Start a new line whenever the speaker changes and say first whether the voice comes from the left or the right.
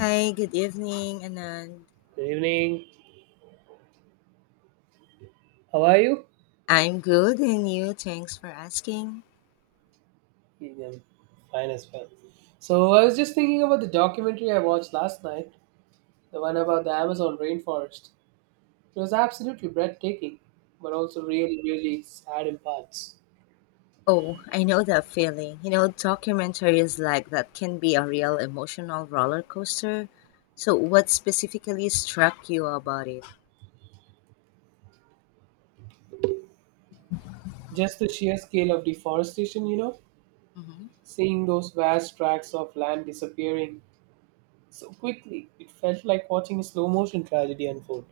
left: Hi, good evening, Anand.
right: Good evening. How are you?
left: I'm good, and you? Thanks for asking.
right: I'm fine as well. So I was just thinking about the documentary I watched last night, the one about the Amazon rainforest. It was absolutely breathtaking, but also really, really sad in parts.
left: Oh, I know that feeling. You know, documentaries like that can be a real emotional roller coaster. So, what specifically struck you about it?
right: Just the sheer scale of deforestation,
left: Hmm.
right: seeing those vast tracts of land disappearing so quickly, it felt like watching a slow motion tragedy unfold.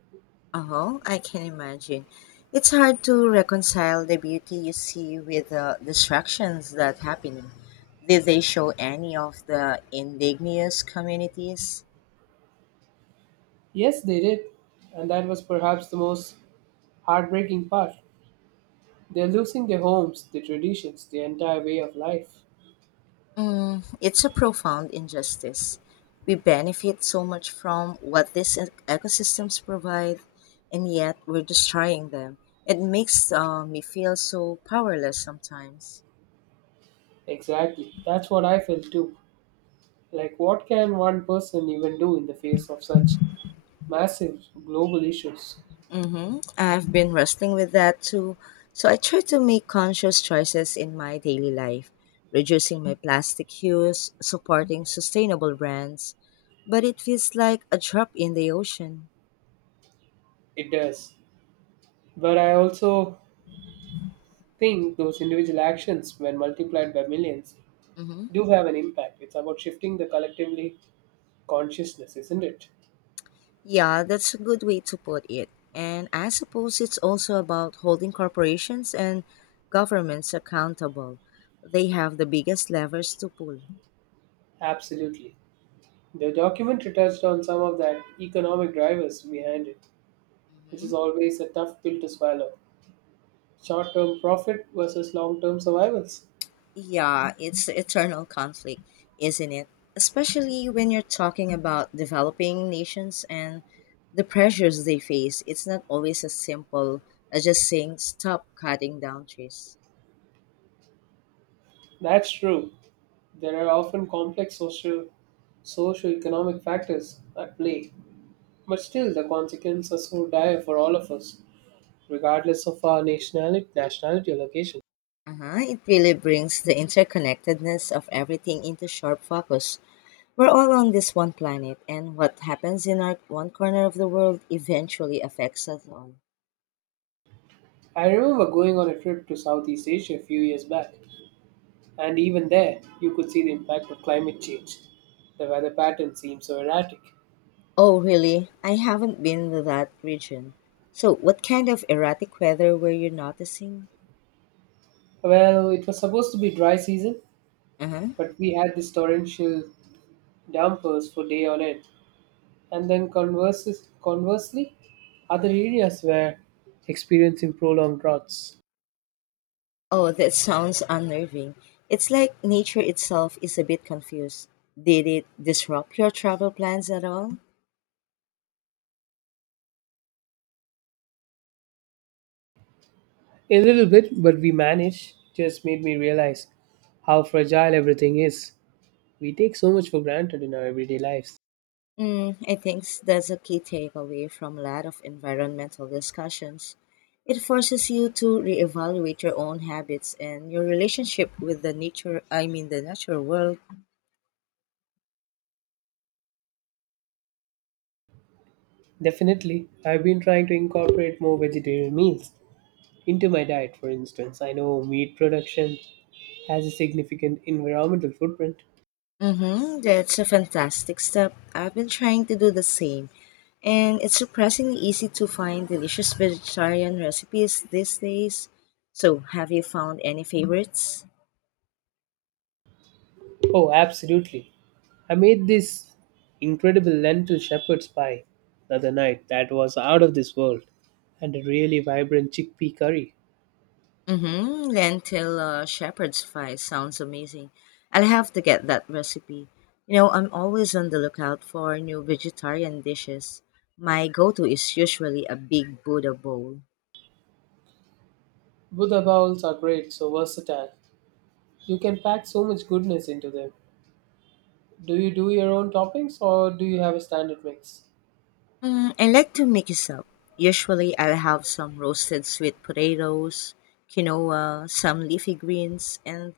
left: Oh, I can imagine. It's hard to reconcile the beauty you see with the distractions that happen. Did they show any of the indigenous communities?
right: Yes, they did, and that was perhaps the most heartbreaking part. They're losing their homes, their traditions, the entire way of life.
left: Mm, it's a profound injustice. We benefit so much from what these ecosystems provide, and yet we're destroying them. It makes me feel so powerless sometimes.
right: Exactly. That's what I felt too. Like, what can one person even do in the face of such massive global issues?
left: Mm-hmm. I've been wrestling with that too. So I try to make conscious choices in my daily life, reducing my plastic use, supporting sustainable brands, but it feels like a drop in the ocean.
right: It does. But I also think those individual actions, when multiplied by millions,
left: Mhm.
right: do have an impact. It's about shifting the collectively consciousness, isn't it?
left: Yeah, that's a good way to put it. And I suppose it's also about holding corporations and governments accountable. They have the biggest levers to pull.
right: Absolutely. The documentary touched on some of that economic drivers behind it, which is
left: Hmm.
right: always a tough pill to swallow. Short-term profit versus long-term survivals.
left: Yeah, it's eternal conflict, isn't it? Especially when you're talking about developing nations and the pressures they face. It's not always as simple as just saying stop cutting down trees.
right: That's true. There are often complex social socio-economic factors at play, but still the consequences are so dire for all of us, regardless of our nationality or location.
left: Uh-huh. It really brings the interconnectedness of everything into sharp focus. We're all on this one planet, and what happens in our one corner of the world eventually affects us all.
right: I remember going on a trip to Southeast Asia a few years back, and even there you could see the impact of climate change. The weather pattern seemed so erratic.
left: Oh, really? I haven't been to that region. So, what kind of erratic weather were you noticing?
right: Well, it was supposed to be dry season,
left: Uh huh.
right: but we had these torrential downpours for day on end. And then conversely, other areas were experiencing prolonged droughts.
left: Oh, that sounds unnerving. It's like nature itself is a bit confused. Did it disrupt your travel plans at all?
right: A little bit, but we managed, just made me realize how fragile everything is. We take so much for granted in our everyday lives.
left: Mm, I think that's a key takeaway from a lot of environmental discussions. It forces you to reevaluate your own habits and your relationship with the nature, I mean, the natural world.
right: Definitely, I've been trying to incorporate more vegetarian meals into my diet, for instance. I know meat production has a significant environmental footprint.
left: Mm-hmm, that's a fantastic step. I've been trying to do the same, and it's surprisingly easy to find delicious vegetarian recipes these days. So, have you found any favorites?
right: Oh, absolutely. I made this incredible lentil shepherd's pie the other night that was out of this world, and a really vibrant chickpea curry.
left: Mm-hmm. Lentil shepherd's pie sounds amazing. I'll have to get that recipe. You know, I'm always on the lookout for new vegetarian dishes. My go-to is usually a big Buddha bowl.
right: Buddha bowls are great, so versatile. You can pack so much goodness into them. Do you do your own toppings or do you have a standard mix?
left: Mm, I like to mix it up. Usually, I'll have some roasted sweet potatoes, quinoa, some leafy greens, and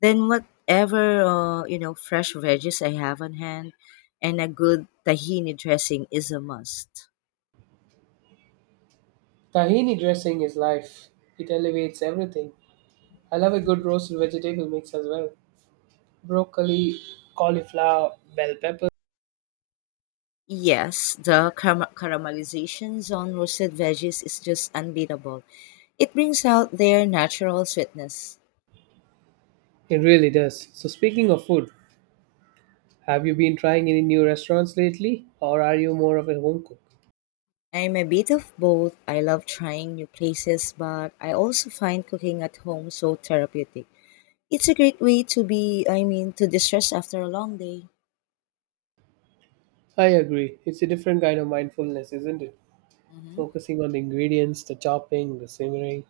left: then whatever fresh veggies I have on hand, and a good tahini dressing is a must.
right: Tahini dressing is life. It elevates everything. I love a good roasted vegetable mix as well. Broccoli, cauliflower, bell pepper.
left: Yes, the caramelizations on roasted veggies is just unbeatable. It brings out their natural sweetness.
right: It really does. So, speaking of food, have you been trying any new restaurants lately, or are you more of a home cook?
left: I'm a bit of both. I love trying new places, but I also find cooking at home so therapeutic. It's a great way to to distress after a long day.
right: I agree. It's a different kind of mindfulness, isn't it?
left: Mhm.
right: Focusing on the ingredients, the chopping, the simmering.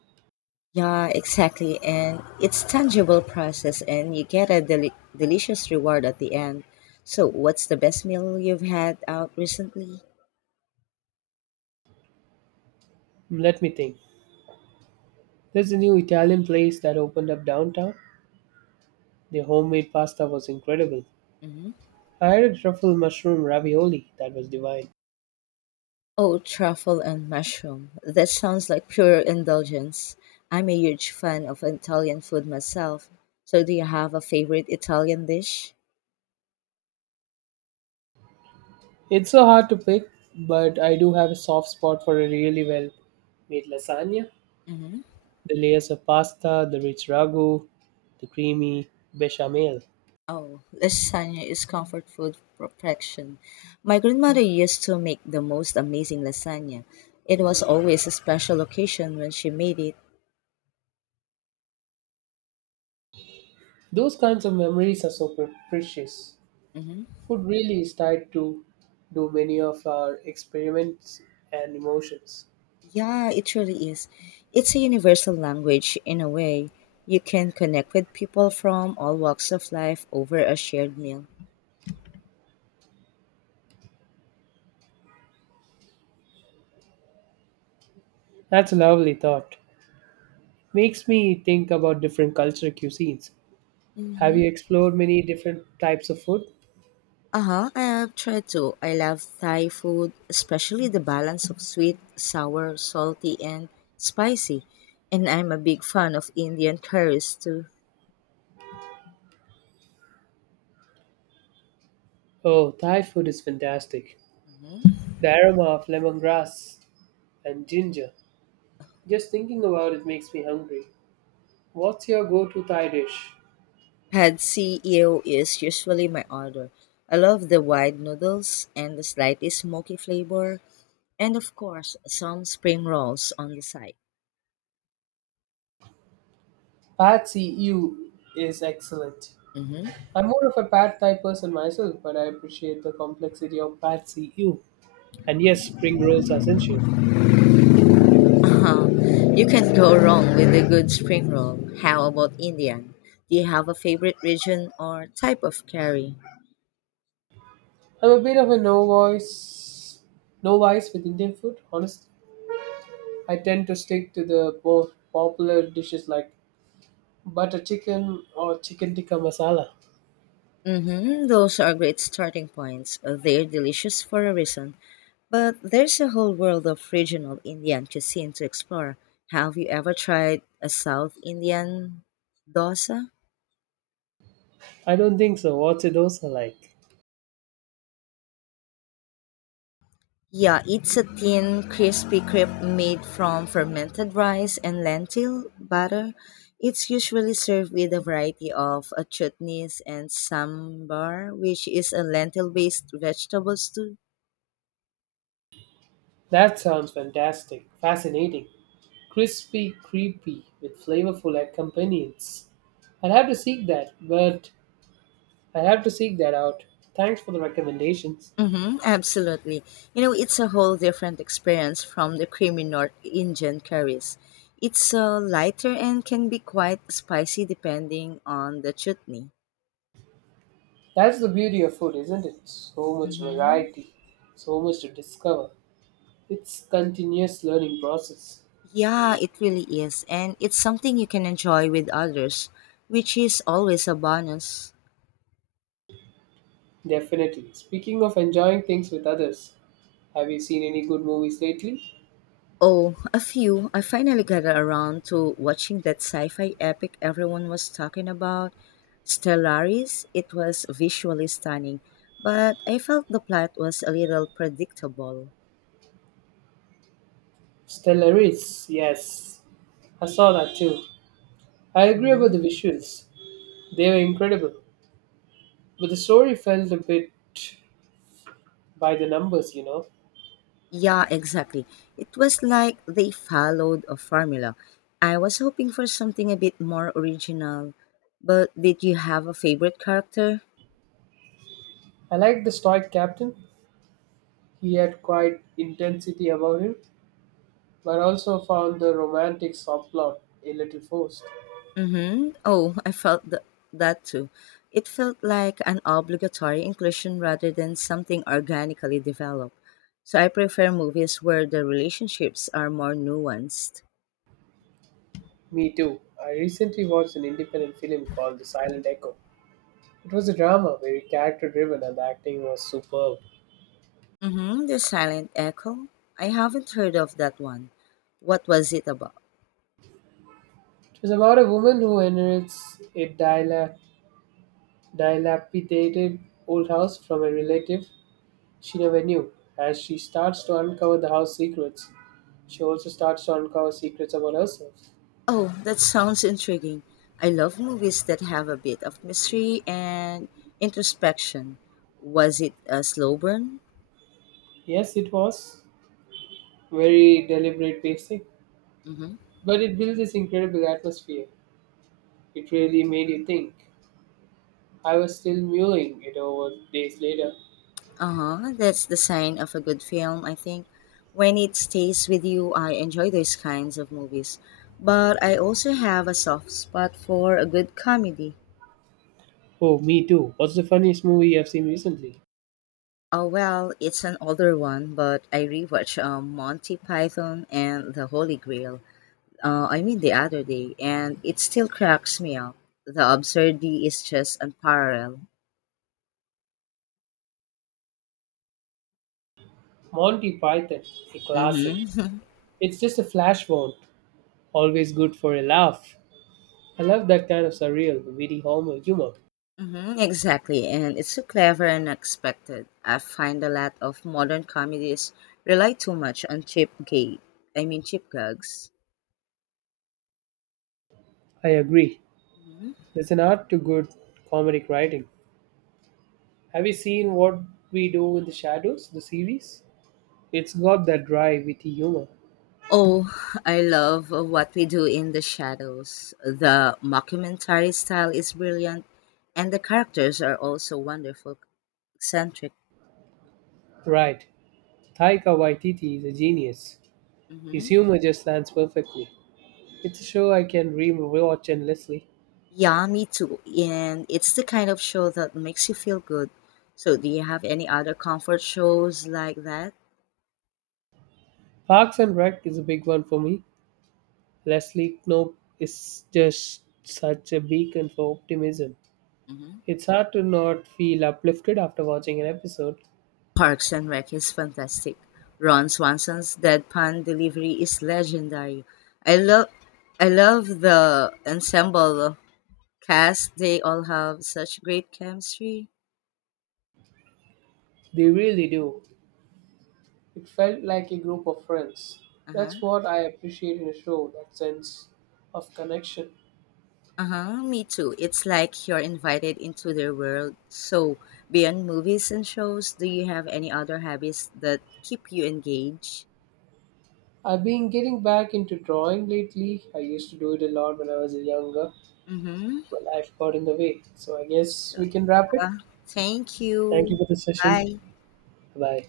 left: Yeah, exactly. And it's tangible process and you get a delicious reward at the end. So, what's the best meal you've had out recently?
right: Let me think. There's a new Italian place that opened up downtown. Their homemade pasta was incredible.
left: Mhm.
right: I had a truffle mushroom ravioli that was divine.
left: Oh, truffle and mushroom. That sounds like pure indulgence. I'm a huge fan of Italian food myself. So, do you have a favorite Italian dish?
right: It's so hard to pick, but I do have a soft spot for a really well made lasagna.
left: Hmm.
right: The layers of pasta, the rich ragu, the creamy bechamel.
left: Oh, lasagna is comfort food perfection. My grandmother used to make the most amazing lasagna. It was always a special occasion when she made it.
right: Those kinds of memories are so precious.
left: Hmm.
right: Food really is tied to do many of our experiments and emotions.
left: Yeah, it really is. It's a universal language in a way. You can connect with people from all walks of life over a shared meal.
right: That's a lovely thought. Makes me think about different cultural cuisines. Have
left: Mm-hmm.
right: you explored many different types of food?
left: Uh-huh. I have tried to. I love Thai food, especially the balance of sweet, sour, salty, and spicy. And I'm a big fan of Indian curries too.
right: Oh, Thai food is fantastic.
left: Hmm.
right: The aroma of lemongrass and ginger. Just thinking about it makes me hungry. What's your go-to Thai dish?
left: Pad see ew is usually my order. I love the wide noodles and the slightly smoky flavor, and of course, some spring rolls on the side.
right: Pad See Ew is excellent.
left: Mm-hmm.
right: I'm more of a pad thai person myself, but I appreciate the complexity of pad see ew. And yes, spring rolls are essential.
left: Uh-huh. You can't go wrong with a good spring roll. How about Indian? Do you have a favorite region or type of curry?
right: I'm a bit of a no voice, no vice with Indian food. Honestly, I tend to stick to the more popular dishes like butter chicken or chicken tikka masala.
left: Mm-hmm, those are great starting points. They're delicious for a reason. But there's a whole world of regional Indian cuisine to explore. Have you ever tried a South Indian dosa?
right: I don't think so. What's a dosa like?
left: Yeah, it's a thin, crispy crepe made from fermented rice and lentil butter. It's usually served with a variety of chutneys and sambar, which is a lentil-based vegetable stew.
right: That sounds fantastic, fascinating, crispy, creepy with flavorful accompaniments. I'd have to seek that, but I have to seek that out. Thanks for the recommendations.
left: Mm-hmm, absolutely. You know, it's a whole different experience from the creamy North Indian curries. It's lighter and can be quite spicy depending on the chutney.
right: That's the beauty of food, isn't it? So much
left: Mm-hmm.
right: variety, so much to discover. It's continuous learning process.
left: Yeah, it really is. And it's something you can enjoy with others, which is always a bonus.
right: Definitely. Speaking of enjoying things with others, have you seen any good movies lately?
left: Oh, a few. I finally got around to watching that sci fi epic everyone was talking about Stellaris. It was visually stunning, but I felt the plot was a little predictable.
right: Stellaris, yes. I saw that too. I agree about
left: Mhm.
right: the visuals. They were incredible. But the story felt a bit by the numbers.
left: Yeah, exactly. It was like they followed a formula. I was hoping for something a bit more original. But did you have a favorite character?
right: I liked the stoic captain. He had quite intensity about him, but also found the romantic subplot a little forced.
left: Mm-hmm. Oh, I felt that too. It felt like an obligatory inclusion rather than something organically developed. So I prefer movies where the relationships are more nuanced.
right: Me too. I recently watched an independent film called The Silent Echo. It was a drama, very character driven, and the acting was superb.
left: Mm-hmm. The Silent Echo? I haven't heard of that one. What was it about?
right: It was about a woman who inherits a dilapidated old house from a relative she never knew. As she starts to uncover the house secrets, she also starts to uncover secrets about herself.
left: Oh, that sounds intriguing. I love movies that have a bit of mystery and introspection. Was it a slow burn?
right: Yes, it was very deliberate pacing,
left: Mhm.
right: but it built this incredible atmosphere. It really made you think. I was still mulling it over days later.
left: Uh-huh. That's the sign of a good film, I think. When it stays with you, I enjoy those kinds of movies. But I also have a soft spot for a good comedy.
right: Oh, me too. What's the funniest movie you have seen recently?
left: Oh well, it's an older one, but I rewatched Monty Python and The Holy Grail. I mean the other day, and it still cracks me up. The absurdity is just unparalleled.
right: Monty Python, a classic.
left: Mm-hmm.
right: It's just a flash one. Always good for a laugh. I love that kind of surreal, witty humor.
left: Hmm, exactly, and it's so clever and unexpected. I find a lot of modern comedies rely too much on cheap gags.
right: I agree.
left: Hmm.
right: There's an art to good comedic writing. Have you seen What We Do in the Shadows, the series? It's got that dry, witty humor.
left: Oh, I love what we do in the shadows. The mockumentary style is brilliant, and the characters are also wonderful, eccentric.
right: Right. Taika Waititi is a genius. His
left: Hmm.
right: humor just lands perfectly. It's a show I can re-watch endlessly.
left: Yeah, me too. And it's the kind of show that makes you feel good. So, do you have any other comfort shows like that?
right: Parks and Rec is a big one for me. Leslie Knope is just such a beacon for optimism.
left: Hmm.
right: It's hard to not feel uplifted after watching an episode.
left: Parks and Rec is fantastic. Ron Swanson's deadpan delivery is legendary. I love I love the ensemble cast. They all have such great chemistry.
right: They really do. It felt like a group of friends.
left: Uh-huh.
right: That's what I appreciate in a show, that sense of connection.
left: Uh-huh. Me too. It's like you're invited into their world. So, beyond movies and shows, do you have any other hobbies that keep you engaged?
right: I've been getting back into drawing lately. I used to do it a lot when I was younger,
left: Mm-hmm.
right: but life got in the way. So I guess
left: So,
right: we can wrap it.
left: yeah. Thank
right: Thank you
left: you.
right: for the session.
left: Bye.
right: Bye.